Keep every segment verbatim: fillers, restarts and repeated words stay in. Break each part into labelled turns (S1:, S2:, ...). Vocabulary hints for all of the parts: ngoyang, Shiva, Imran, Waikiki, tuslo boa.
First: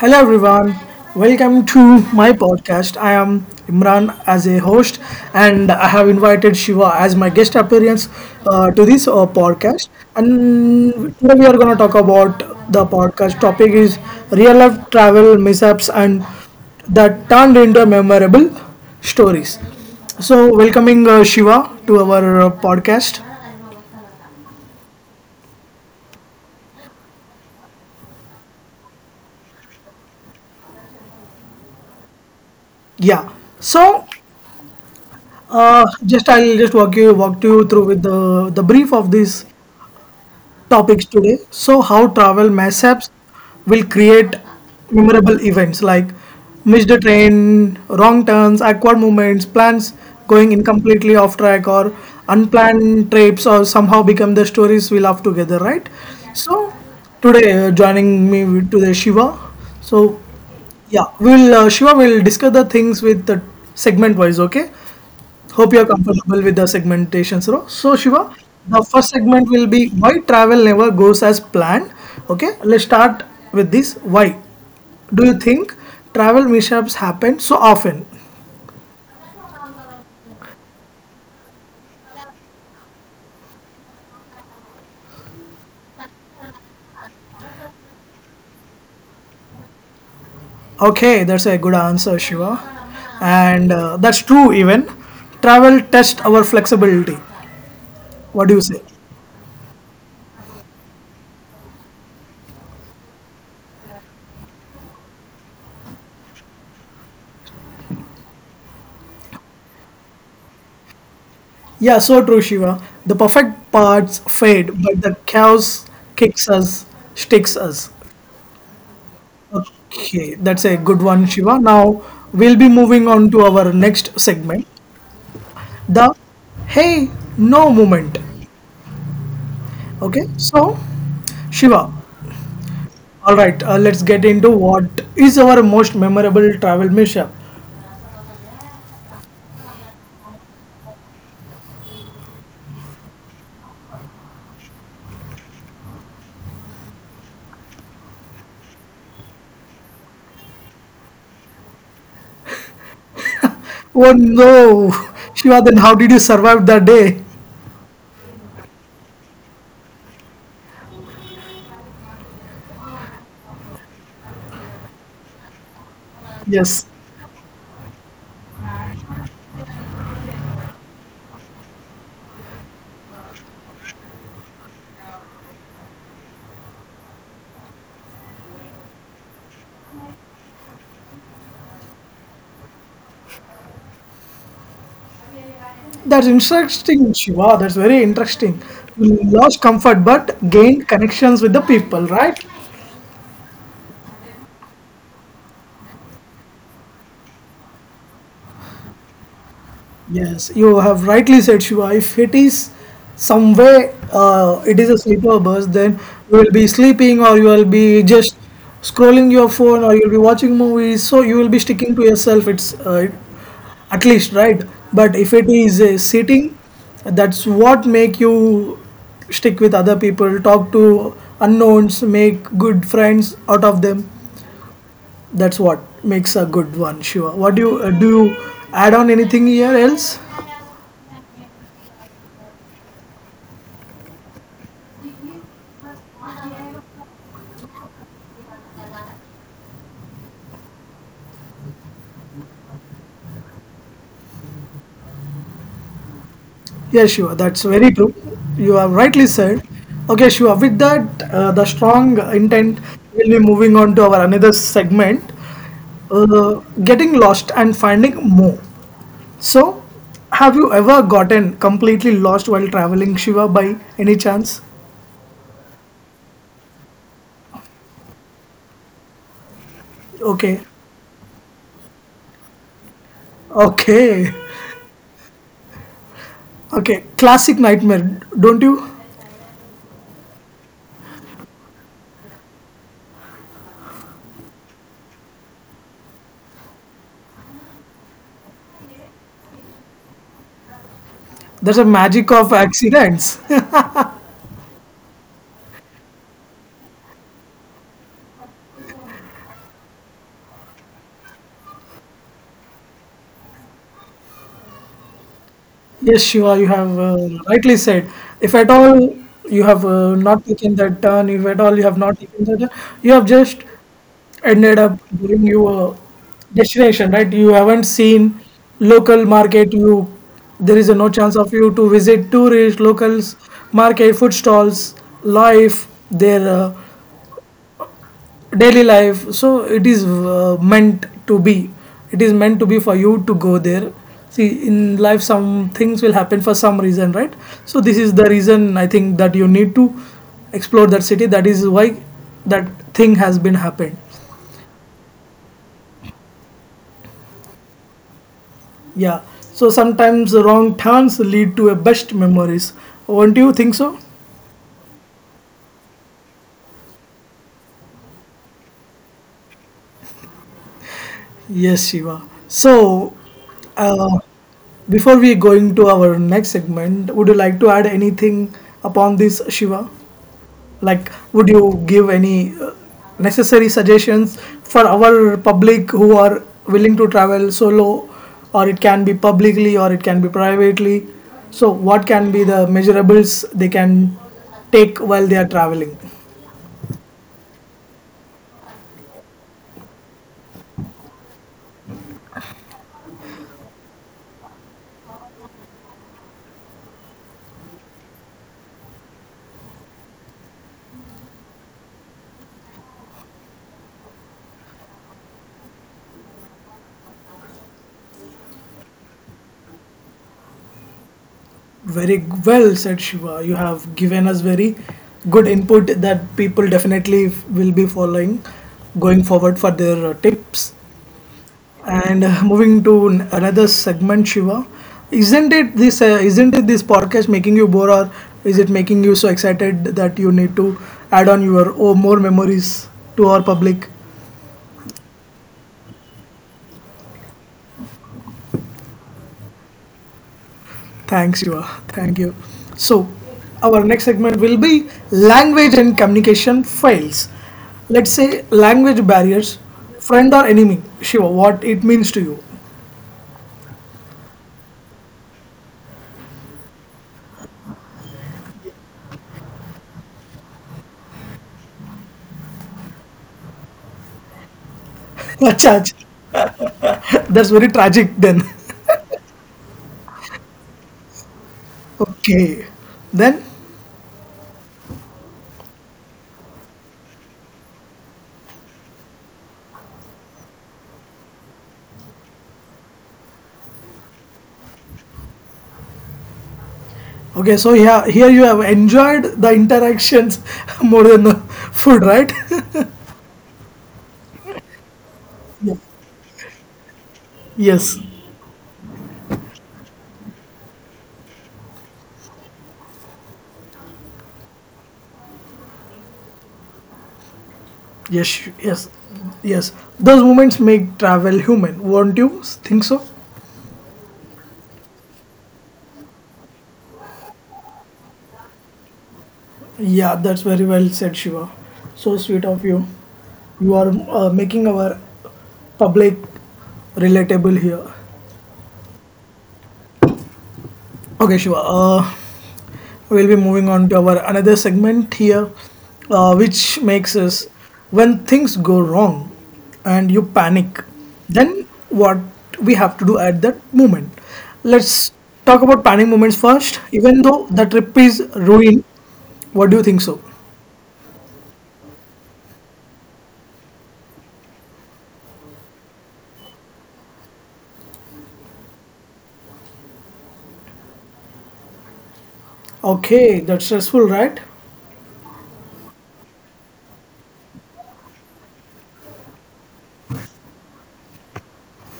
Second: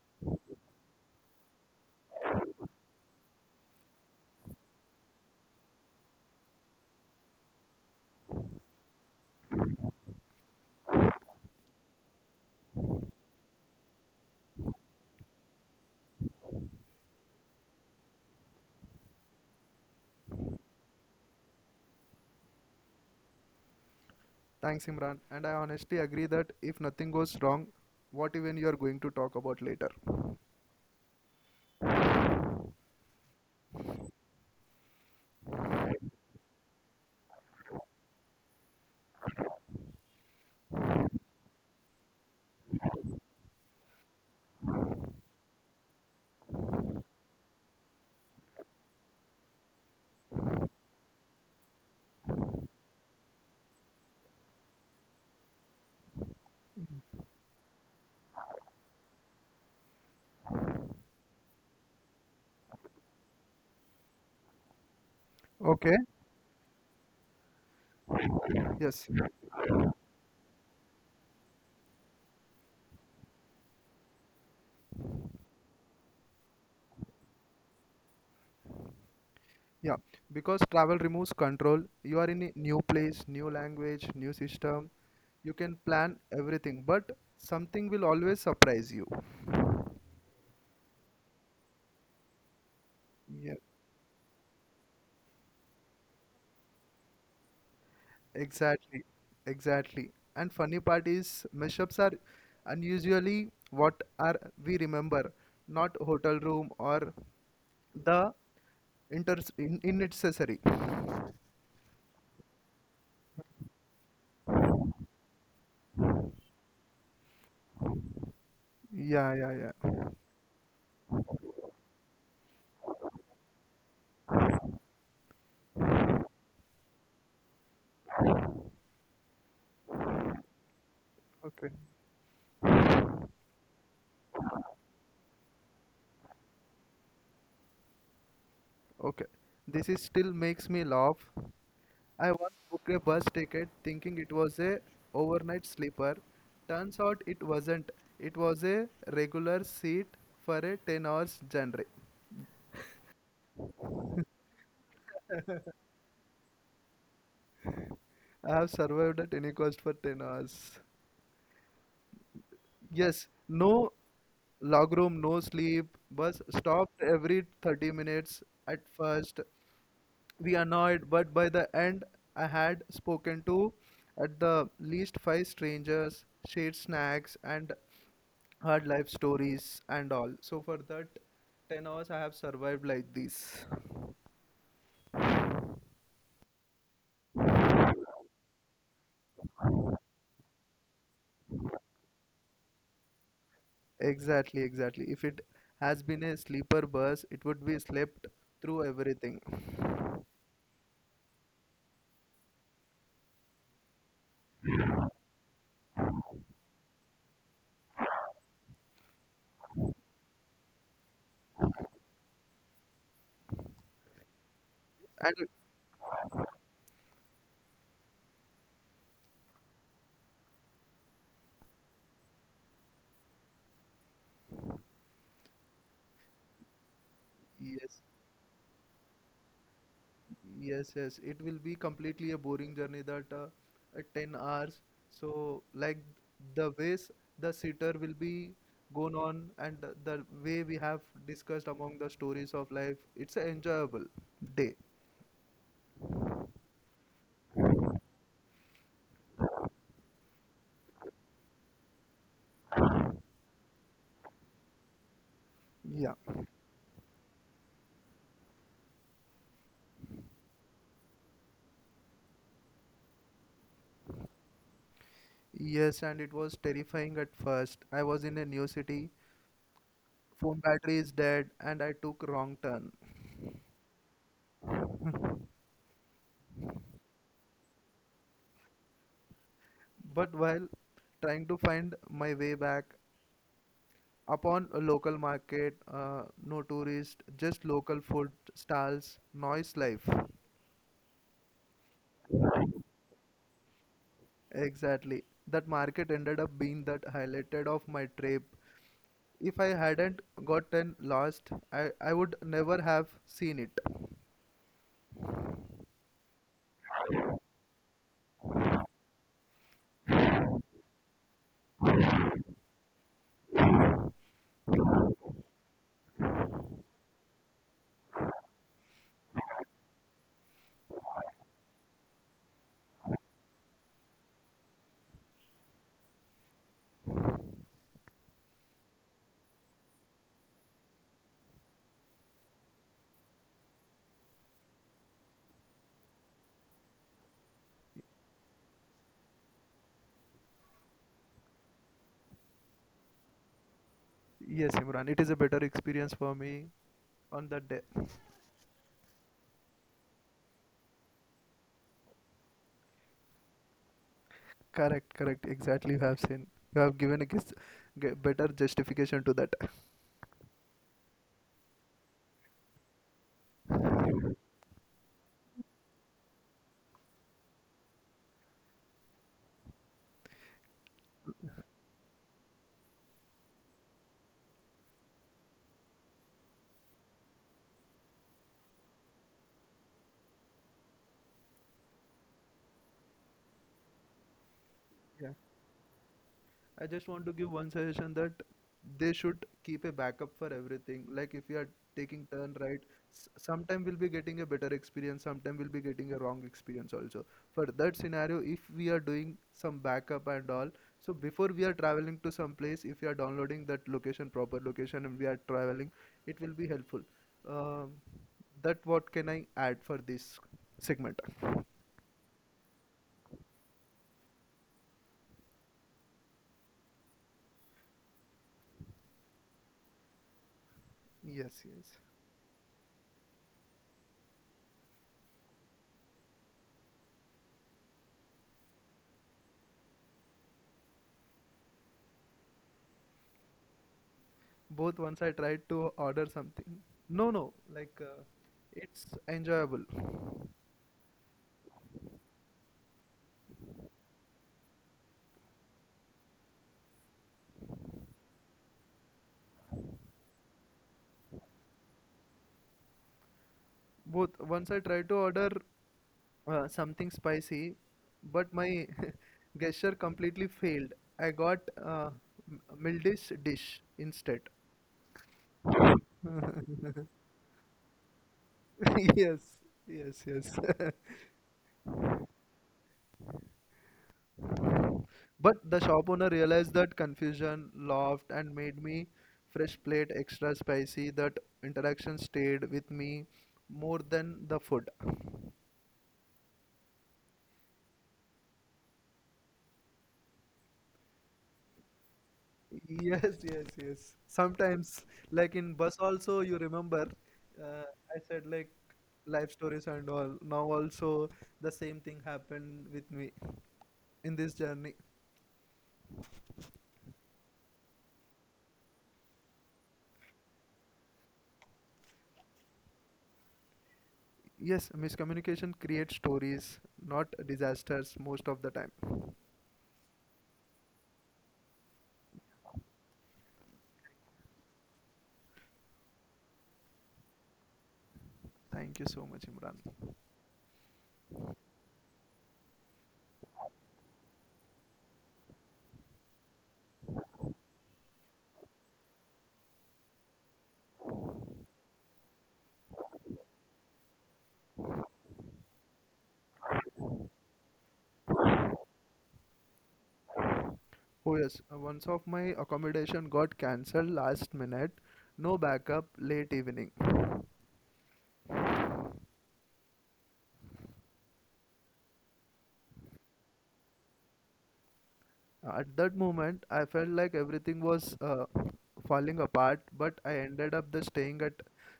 S1: Hello everyone, welcome to my podcast. I am Imran as a host, and I have invited Shiva as my guest appearance uh, to this uh, podcast. And today we are going to talk about the podcast topic is real life travel mishaps and that turned into memorable stories. So, welcoming uh, Shiva to our uh, podcast.
S2: Thanks, Imran. And I honestly agree that if nothing goes wrong, what even you are going to talk about later.
S1: Yeah. So, uh, just I'll just walk you walk you through with the the brief of this topics today. So, how travel mishaps will create memorable events like missed train, wrong turns, awkward movements, plans going incompletely off track, or unplanned trips, or somehow become the stories we love together, right? So, today uh, joining me with- today Shiva. So, yeah, we'll uh, Shiva will discuss the things with the segment wise, okay? Hope you're
S2: Okay.
S1: comfortable with the segmentation, Sro. So, Shiva, the
S2: Yes,
S1: first segment will be why travel never goes as planned. Okay, let's start with this. Why do you think travel mishaps happen so often?
S2: yeah, because travel removes control. You are in a new place, new language, new system. You can plan everything, but something will always surprise you.
S1: Okay, that's a good answer, Shiva.
S2: Yeah,
S1: And uh, that's true, even. Travel tests our flexibility. What do you say?
S2: exactly, exactly. And funny part is, mashups are unusually what are we remember, not hotel room or the inter in, in necessary.
S1: Yeah, so true, Shiva. The perfect parts fade, but the chaos kicks us, sticks us.
S2: Yeah, yeah, yeah.
S1: Okay, that's a good one, Shiva. Now we'll be moving on to our next segment, the hey no moment. Okay, so
S2: Okay,
S1: Shiva, all right, uh, let's get into what is our most memorable travel mishap.
S2: okay. This is still makes me laugh. I once booked a bus ticket thinking it was a overnight sleeper. Turns out it wasn't. It was a regular seat for a ten hours journey.
S1: Oh no, Shiva, then how did you survive that day?
S2: I have survived at any cost for ten hours. Yes, no log room, no sleep. Bus
S1: Yes,
S2: stopped every thirty minutes at first. We annoyed, but by the end I had spoken to at the least five strangers, shared snacks and hard life stories and all. So for that ten hours I have survived like this.
S1: that's interesting, Shiva. That's very interesting. You lost comfort but gained connections with the people, right?
S2: Exactly, exactly. If it has been a sleeper bus, it would be slept through everything.
S1: Yes, you have rightly said, Shiva. If it is some way, uh, it is a sleeper bus, then you will be sleeping or you will be just scrolling your phone or you'll be watching movies. So you will be sticking to yourself. It's uh, at least right. But if it
S2: And
S1: is a sitting, that's what make you stick with other people, talk to unknowns, make good friends out of them. That's what makes a good one, Shiva. What do you uh,
S2: yes.
S1: do? You add on anything here else?
S2: Yes, yes, it will be completely a boring journey that uh, uh, ten hours. So, like the ways the sitter will be gone on, and the, the way we have discussed among the stories of life, it's an enjoyable day.
S1: Yes, Shiva, that's very true. You have rightly said. Okay, Shiva, with that, uh, the strong intent, we'll be moving on to our another segment
S2: Yeah.
S1: uh, getting lost and finding more. So, have you ever gotten completely lost while traveling, Shiva, by any chance?
S2: Yes, and it was terrifying at first. I was in a new city, phone
S1: Okay,
S2: battery is dead, and I took wrong turn.
S1: okay, okay, classic nightmare, don't you?
S2: But while trying to find my way back, upon a local market, uh, no tourist, just local food stalls, noise life.
S1: There's a magic of accidents.
S2: Exactly. That market ended up being that highlighted of my trip. If I hadn't gotten lost, I, I would never have seen it.
S1: Yes, Shiva, you have uh, rightly said. If at all you have uh, not taken that turn, if at all you have not taken that turn, you have just ended up going your destination, right? You haven't seen local market. You there is a no chance of you to visit tourist locals market, food stalls, life, their uh, daily life. So it is uh, meant to be it is meant to be for you to go there. See, in life some things will happen for some reason, right? So this is the reason I think that you need to explore that city. That is why that thing has been happened.
S2: Yes, Imran, it is a better experience for me on that day.
S1: Yeah, so sometimes wrong turns lead to a best memories, won't you think so?
S2: Correct, correct. Exactly, you have seen. You have given a gis- ge- better justification to that.
S1: Yes, Shiva. So uh, before we going to our next segment, would you like to add anything upon this, Shiva? Like would you give any uh, necessary suggestions for our public who are willing to travel solo, or it can be publicly or it can be privately? So what can be the measurables they can take while
S2: Yeah.
S1: they are traveling?
S2: I just want to give one suggestion that they should keep a backup for everything. Like if you are taking turn right, s- sometime we'll be getting a better experience, sometime we'll be getting a wrong experience also. For that scenario, if we are doing some backup and all, so before we are traveling to some place, if we are downloading that location, proper location, and we are traveling, it will be helpful. Um, that what can I add for this segment?
S1: Very well said, Shiva. You have given us very good input that people definitely will be following going forward for their uh, tips.
S2: Yes, yes.
S1: And uh, moving to n- another segment, Shiva, isn't it this? Uh, isn't it this podcast making you bored, or is it making you so excited that you need to add on your oh more memories to our public?
S2: Both once I tried to order something. No, no, like uh, it's enjoyable.
S1: Thanks, Shiva. Thank you. So, our next segment will be language and communication fails. Let's say language barriers, friend or enemy. Shiva, what it means to you?
S2: Both once I tried to order uh, something spicy, but my gesture completely failed. I got uh, m- Mildish dish instead.
S1: Achha, achha. That's very tragic. Then,
S2: Yes, yes, yes.
S1: okay, then.
S2: But the shop owner realized that confusion, laughed, and made me fresh plate extra spicy. That interaction stayed with me more than the food.
S1: Okay, so yeah, here you have enjoyed the interactions more than the food, right?
S2: Yes, yes, yes. Sometimes, like
S1: Yeah.
S2: in bus also, you remember, uh,
S1: Yes,
S2: I said like life stories and all. Now also the same thing happened with me in this journey.
S1: yes, yes, yes. Those moments make travel human, won't you think so?
S2: Yes, miscommunication creates stories, not disasters most of the time.
S1: Yeah, that's very well said, Shiva. So sweet of you. You are uh, making our public relatable here.
S2: Thank you so much, Imran.
S1: Okay, Shiva. Uh, we'll be moving on to our another segment here, uh, which makes us when things go wrong and you panic, then what we have to do at that moment. Let's talk about panic moments first. Even though the trip is ruined, what do you think so?
S2: Oh yes, uh, once of my accommodation got cancelled last minute. No backup, late evening.
S1: Okay, that's stressful, right?
S2: At that moment, I felt like everything was uh, falling apart, but I ended up the staying at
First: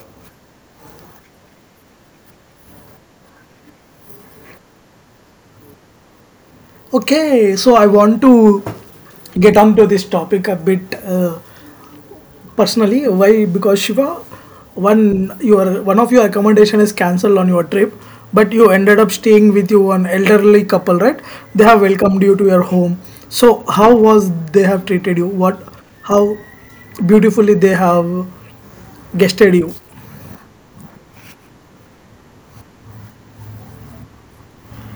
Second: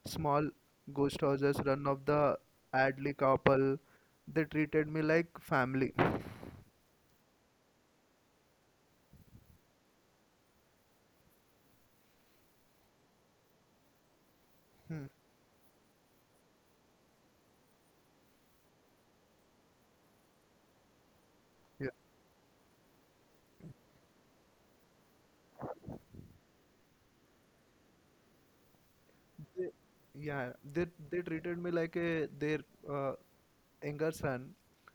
S2: small ghost houses run of the Adley couple. They treated me like family.
S1: Okay, so I want to get on to this topic a bit. Uh, Personally, why? Because Shiva, one
S2: Hmm.
S1: your one of your accommodation is cancelled on your trip, but you ended up staying with you an elderly couple, right? They have welcomed you to your home. So how was they have treated you? What? How beautifully they have guested
S2: They,
S1: you?
S2: yeah, they they treated me like a their uh, younger son.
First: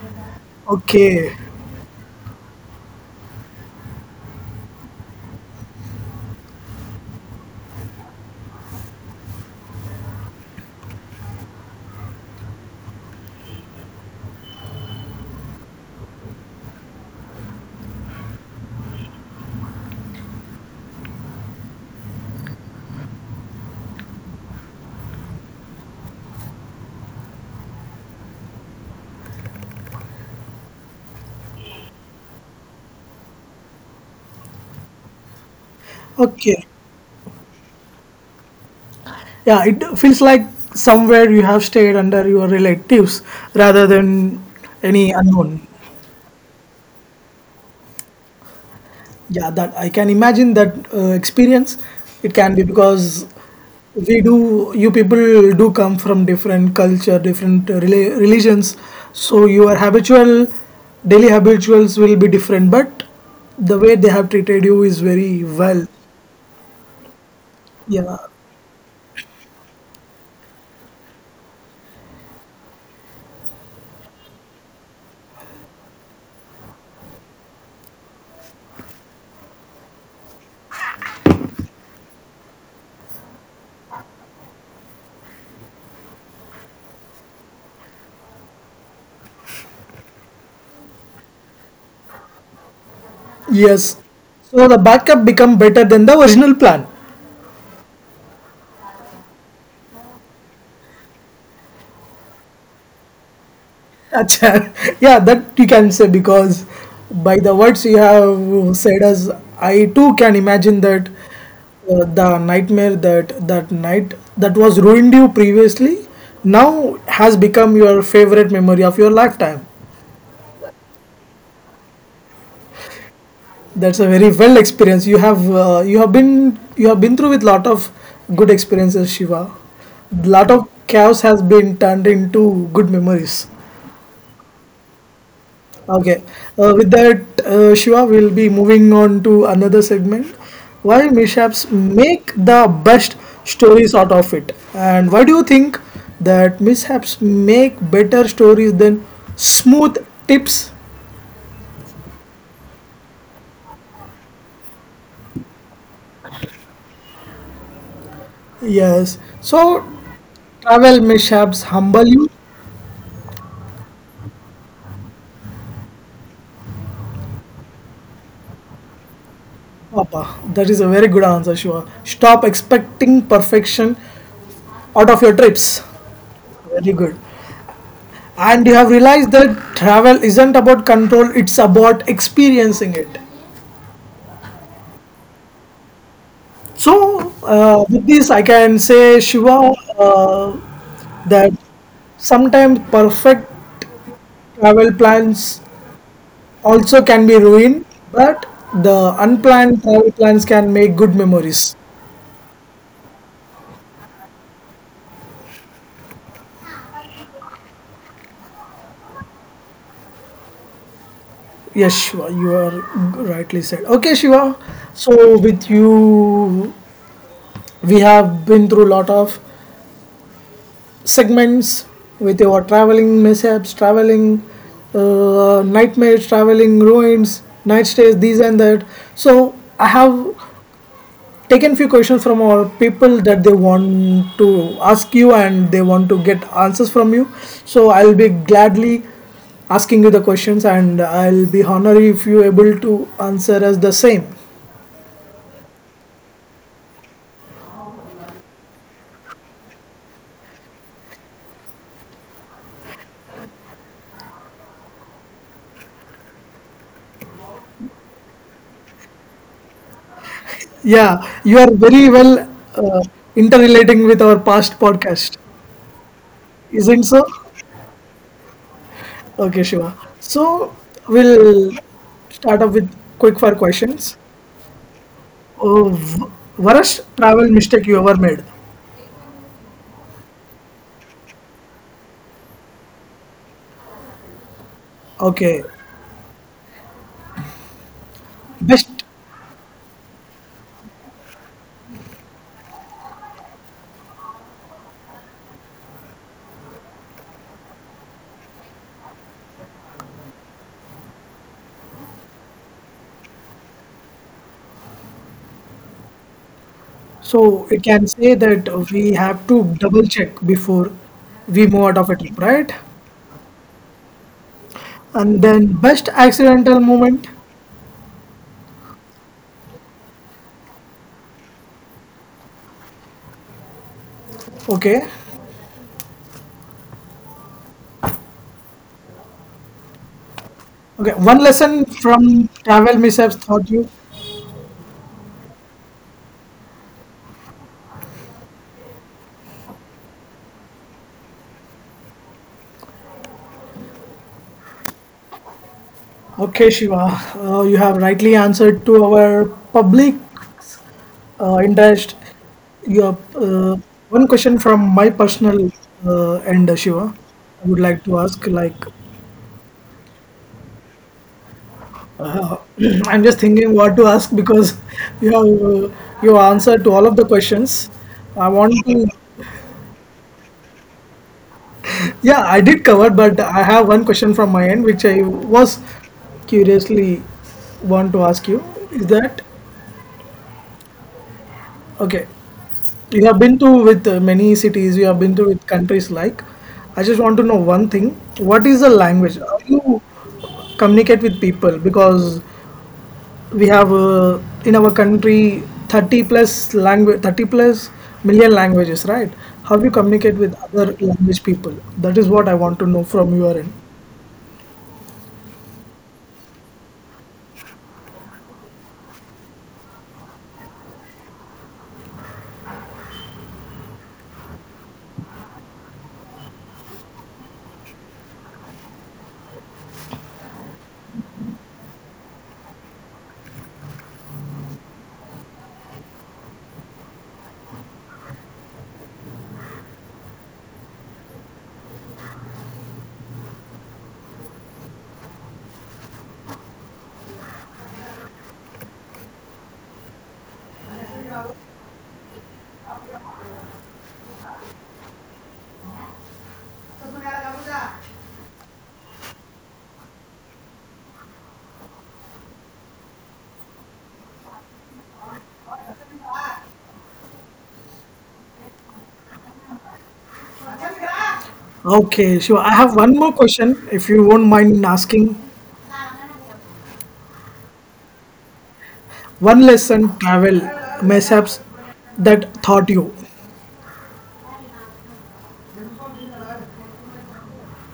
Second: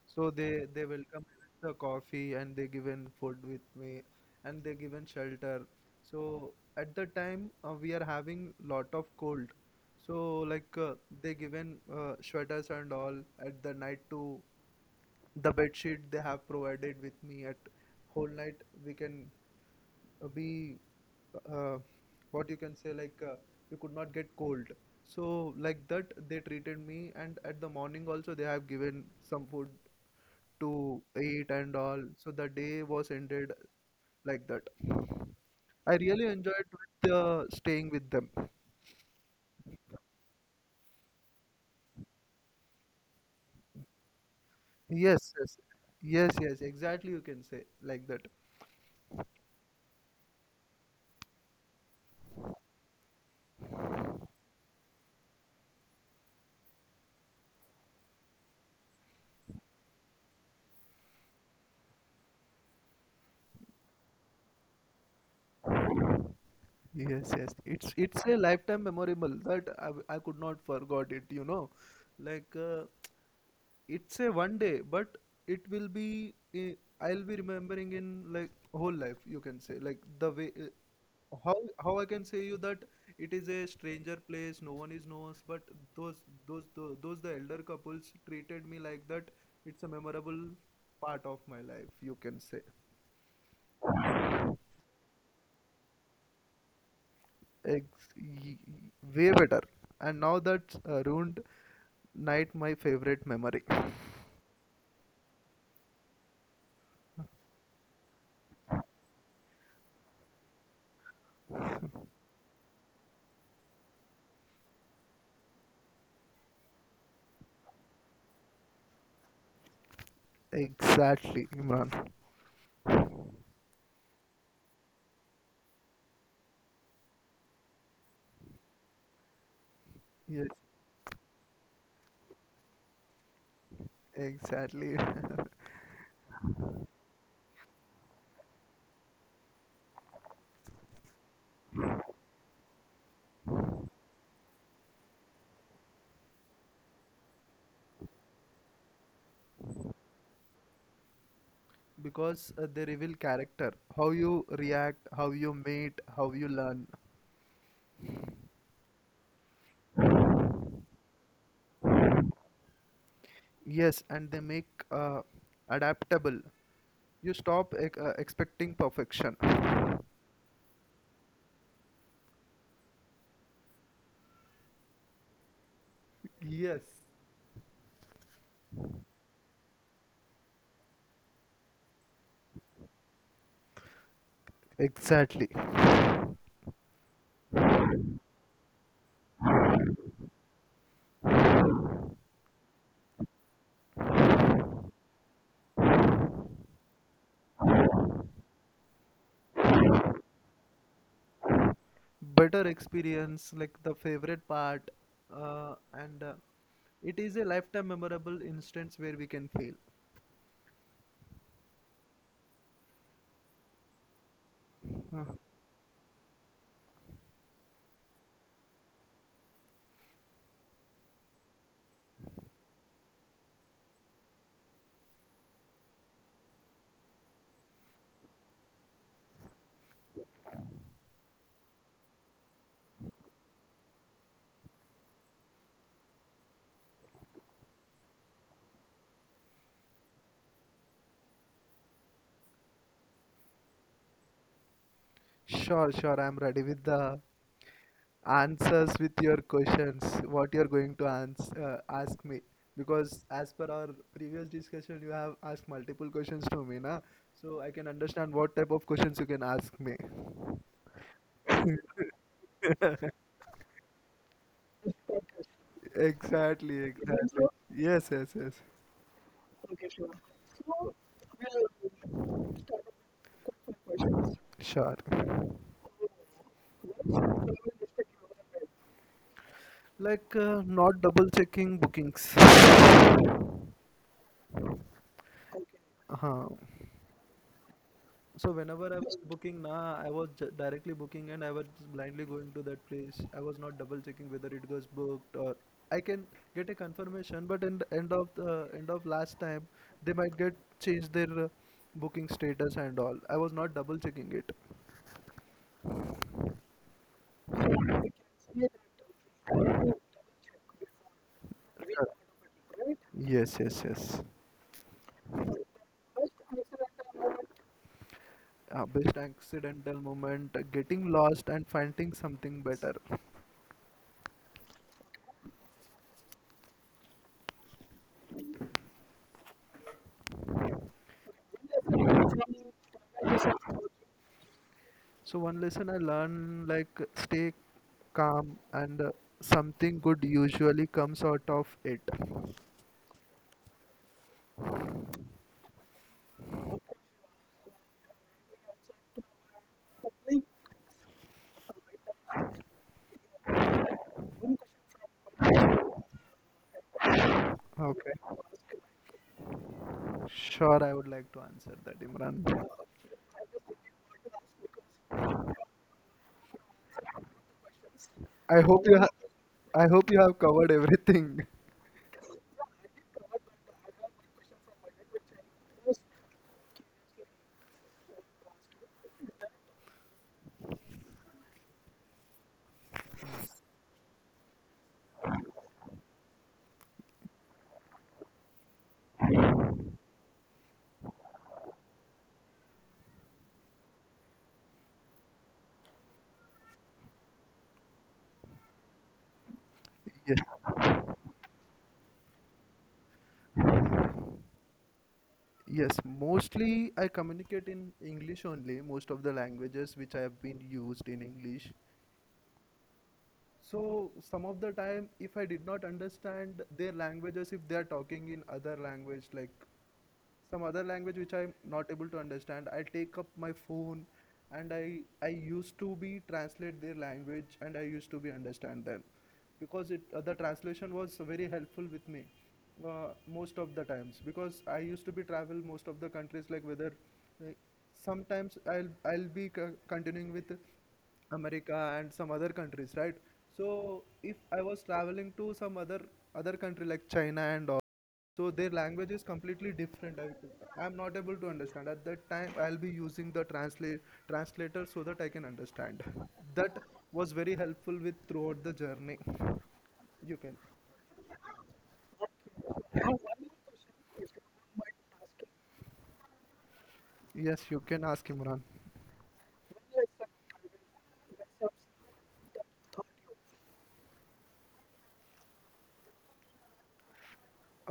S2: So they they welcome
S1: Okay.
S2: me with the coffee and they given food with me and they given shelter. So at the time uh, we are having lot of cold. So like uh, they given uh, sweaters and all at the night to the bed sheet they have provided with me at whole night we can uh, be uh, what you can say like uh, you could not get cold. So like that they treated me and at the morning also they have given some food to eat and all, so the day was ended like that. I really
S1: Okay.
S2: enjoyed with, uh, staying with them.
S1: Yeah, it feels like somewhere you have stayed under your relatives rather than any
S2: Yes, yes,
S1: unknown.
S2: yes, yes, exactly, you can say like that.
S1: Yeah, that I can imagine that uh, experience. It can be because we do, you people do come from different culture, different uh, rela- religions. So your habitual, daily habituals will be different, but the way they have treated you is very well.
S2: Yes, yes. It's
S1: Yeah.
S2: it's a lifetime memorable that I, w- I could not forgot it, you know. Like uh, it's a one day, but it will be i- I'll be remembering in like whole life, you can say. Like the way uh, how how I can say you that it is a stranger place, no one is knows, but those those those, those the elder couples treated me like that. It's a memorable part of my life, you can say.
S1: Yes. So the backup become better than the original plan.
S2: Ex- y- Way better. And now that's uh, ruined night my favorite memory.
S1: Acha, yeah, that you can say because by the words you have said us, I too can imagine that uh, the nightmare that that night that was ruined you previously now has become your favorite memory of your lifetime.
S2: Exactly, Imran.
S1: That's a very well experience. You have uh, you have been you have been through with lot of good experiences, Shiva.
S2: Yes,
S1: Lot of chaos has been turned into good memories.
S2: exactly.
S1: Okay. Uh, with that, uh, Shiva, we'll be moving on to another segment. Why mishaps make the best stories out of it, and why do you think that mishaps make better stories than smooth tips?
S2: Because uh, they reveal character, how you react, how you meet, how you learn.
S1: Yes. So, travel mishaps humble you,
S2: Yes, and they make uh, adaptable. You stop e- uh, expecting perfection.
S1: Papa. That is a very good answer, Shiva. Stop expecting perfection out of your trips.
S2: Yes,
S1: Very good. And you have realized that travel isn't about control, it's about experiencing it.
S2: exactly.
S1: So uh, with this I can say, Shiva, uh, that sometimes perfect travel plans also can be ruined, but the unplanned travel plans can make good memories.
S2: Better experience like the favorite part uh, and uh, it is a lifetime memorable instance where we can fail.
S1: Yes, Shiva, you are rightly said. Okay, Shiva.
S2: Huh.
S1: So with you we have been through a lot of segments with your traveling mishaps, traveling uh, nightmares, traveling ruins, night stays, these and that. So I have taken few questions from our people that they want to ask you and they want to get answers from you. So I'll be gladly asking you the questions and I'll be honored if you able to answer us the same.
S2: Sure, sure, I'm ready with the answers with your questions what you're going to ans- uh, ask me, because as per our previous discussion you have asked multiple questions to me, na, so I can understand what type of questions you can ask me.
S1: Yeah, you are very well uh, interrelating with our past podcast,
S2: Exactly,
S1: isn't so?
S2: exactly. Yes, yes, yes.
S1: Okay, Shiva. So we'll start off with quick fire questions.
S2: Sure.
S1: Uh, w- Worst travel mistake you ever made?
S2: Like uh, not double checking bookings.
S1: Okay,
S2: Huh. So
S1: best.
S2: whenever I was booking, nah, I was ju- directly booking and I was just blindly going to that place. I was not double checking whether it was booked or I can get a confirmation. But in the end of the end of last time, they might get change their uh, booking status and all. I was not double checking it.
S1: So we can say that we have to double check before we move out
S2: Sure.
S1: of a trip, right?
S2: Yes, yes, yes.
S1: And then best accidental moment.
S2: Uh, best accidental moment, uh, getting lost and finding something better.
S1: Okay, okay. One lesson from travel mishaps taught you.
S2: So one lesson I learned, like stay calm and uh, something good usually comes out of it.
S1: Okay, Shiva, uh, you have rightly answered to our public uh, interest. Your uh, one question from my personal uh, end, Shiva. I would like
S2: Okay.
S1: to ask, like,
S2: Sure, I would like to answer that, Imran.
S1: uh, I'm just thinking what to ask because you have uh, you answered to all of the questions. I
S2: I
S1: want
S2: hope you
S1: to,
S2: ha- I hope you have covered everything.
S1: yeah, I did cover, but I have one question from my end, which I was curiously want to ask you. Is that okay? You have been to with uh, many cities, you have been to with countries like. I just want to know one thing. What is the language? How do you communicate with people? Because we have uh, in our country thirty plus language, thirty plus million languages, right? How do you communicate
S2: Yes,
S1: with other language people? That is what I want to know from your end.
S2: yes. Mostly I communicate in English only, most of the languages which I have been used in English. So some of the time if I did not understand their languages, if they are talking in other language, like some other language which I'm not able to understand, I take up my phone, and i i used to be translate their language and I used to be understand them, because it uh, the translation was very helpful with me, uh, most of the times, because I used to be travel most of the countries like whether like, sometimes i'll i'll be co- continuing with America and some other countries, right? So if I was traveling to some other other country like China and all, so their language is completely different. I, I'm not able to understand. At that time I'll be using the translate translator, so that I can understand. That was very helpful with throughout the journey, you can...
S1: Okay, sure. I have one more question, if you won't mind asking.
S2: Yes, you can ask, Imran.
S1: One lesson travel mishaps that taught you.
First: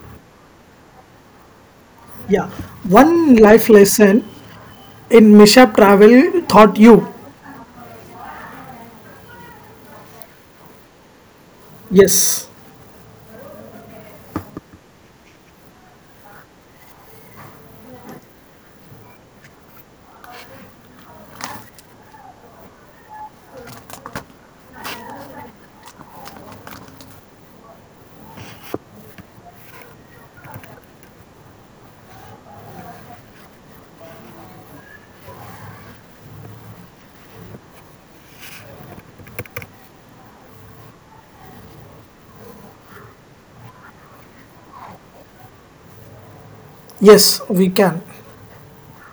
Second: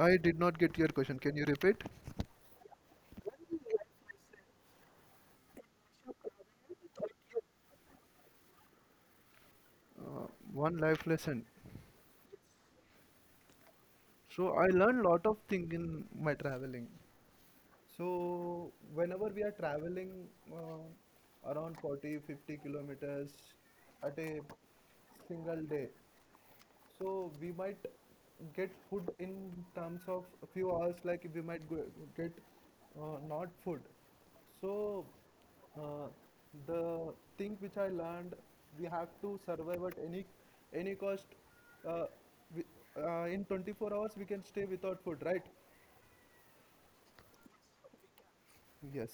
S2: I did not get your question, can you repeat?
S1: Yeah, one life lesson in mishap travel taught you.
S2: uh, one life lesson.
S1: Yes,
S2: So I learned lot of thing in my traveling. So whenever we are traveling uh, around 40 50 kilometers at a single day, so we might get food in terms of a few hours, like we might go, get uh, not food. So uh, the thing which I learned, we have to survive at any any cost. Uh, we, uh, in twenty-four hours, we can stay without food, right?
S1: yes, we can.
S2: Yes.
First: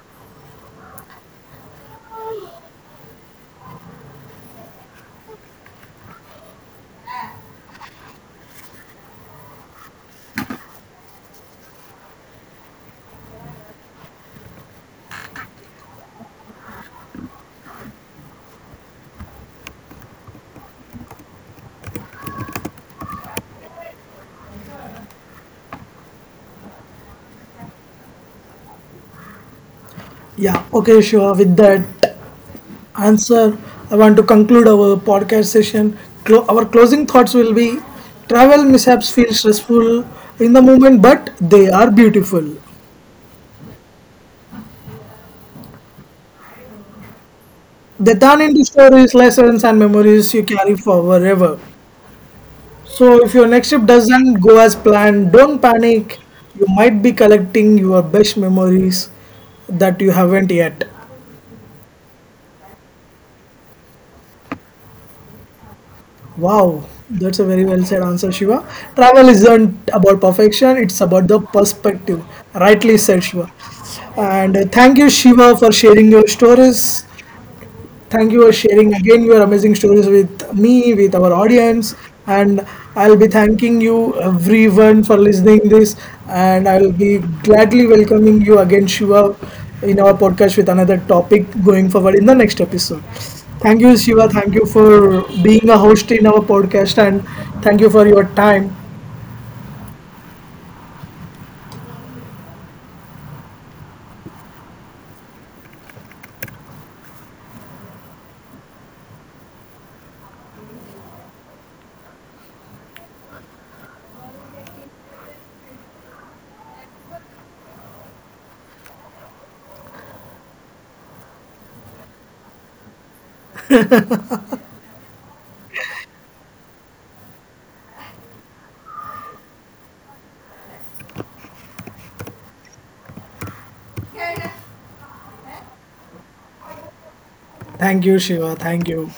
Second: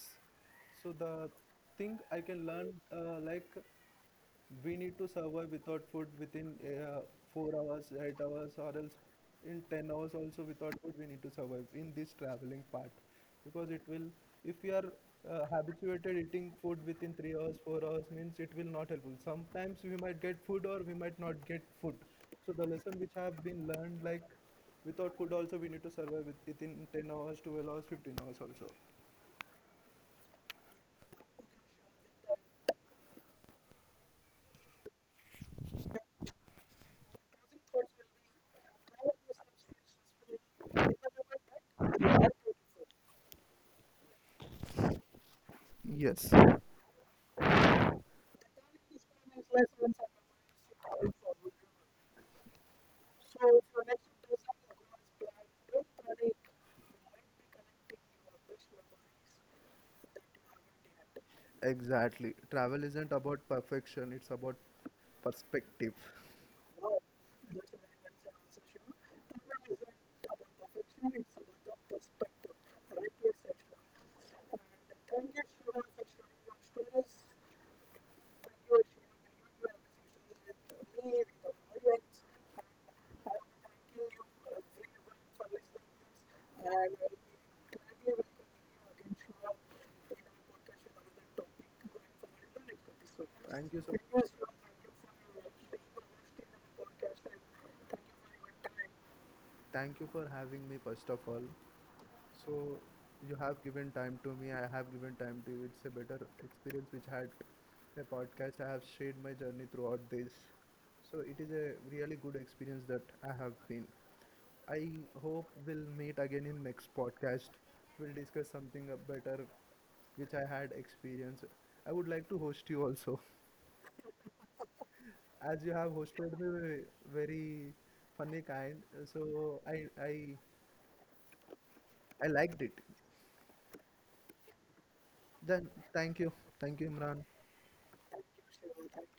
S2: So the thing I can learn, uh, like we need to survive without food within uh, four hours, eight hours, or else in ten hours also without food we need to survive in this traveling part, because it will if we are uh, habituated eating food within three hours, four hours means it will not helpful. Sometimes we might get food or we might not get food. So the lesson which have been learned, like without food also we need to survive with- within ten hours, twelve hours, fifteen hours also.
S1: Yeah, okay, sure. With that answer, I want to conclude our podcast session. Clo- our closing thoughts will be travel mishaps feel stressful in the moment, but they are beautiful.
S2: Yes,
S1: They turn into stories, lessons, and memories you carry forever. So if your next trip doesn't go as planned, don't panic. You might be collecting your best memories that you haven't yet.
S2: exactly. Travel isn't about perfection, it's about perspective.
S1: Wow, that's a very well said answer, Shiva. Travel isn't about perfection, it's about the perspective. Rightly said, Shiva. And uh, thank you, Shiva, for sharing your stories. Thank you for sharing again your amazing stories with me, with our audience, and I'll be thanking you everyone for listening this, and I'll be gladly welcoming you again, Shiva, in our podcast with another topic going forward in the next episode.
S2: Thank you
S1: Thank
S2: so
S1: you,
S2: much.
S1: Shiva. Thank you for being a host in our podcast, and thank you for your time.
S2: Thank you for having me, first of all. So, you have given time to me. I have given time to you. It's a better experience which I had a podcast. I have shared my journey throughout this. So, it is a really good experience that I have been. I hope we'll meet again in next podcast. We'll discuss something uh, better which I had experienced. I would like to host you also, as you have hosted me very funny kind. So I I I liked it. Then thank you. Thank you, Imran.
S1: Thank you, Shiva. Thank you.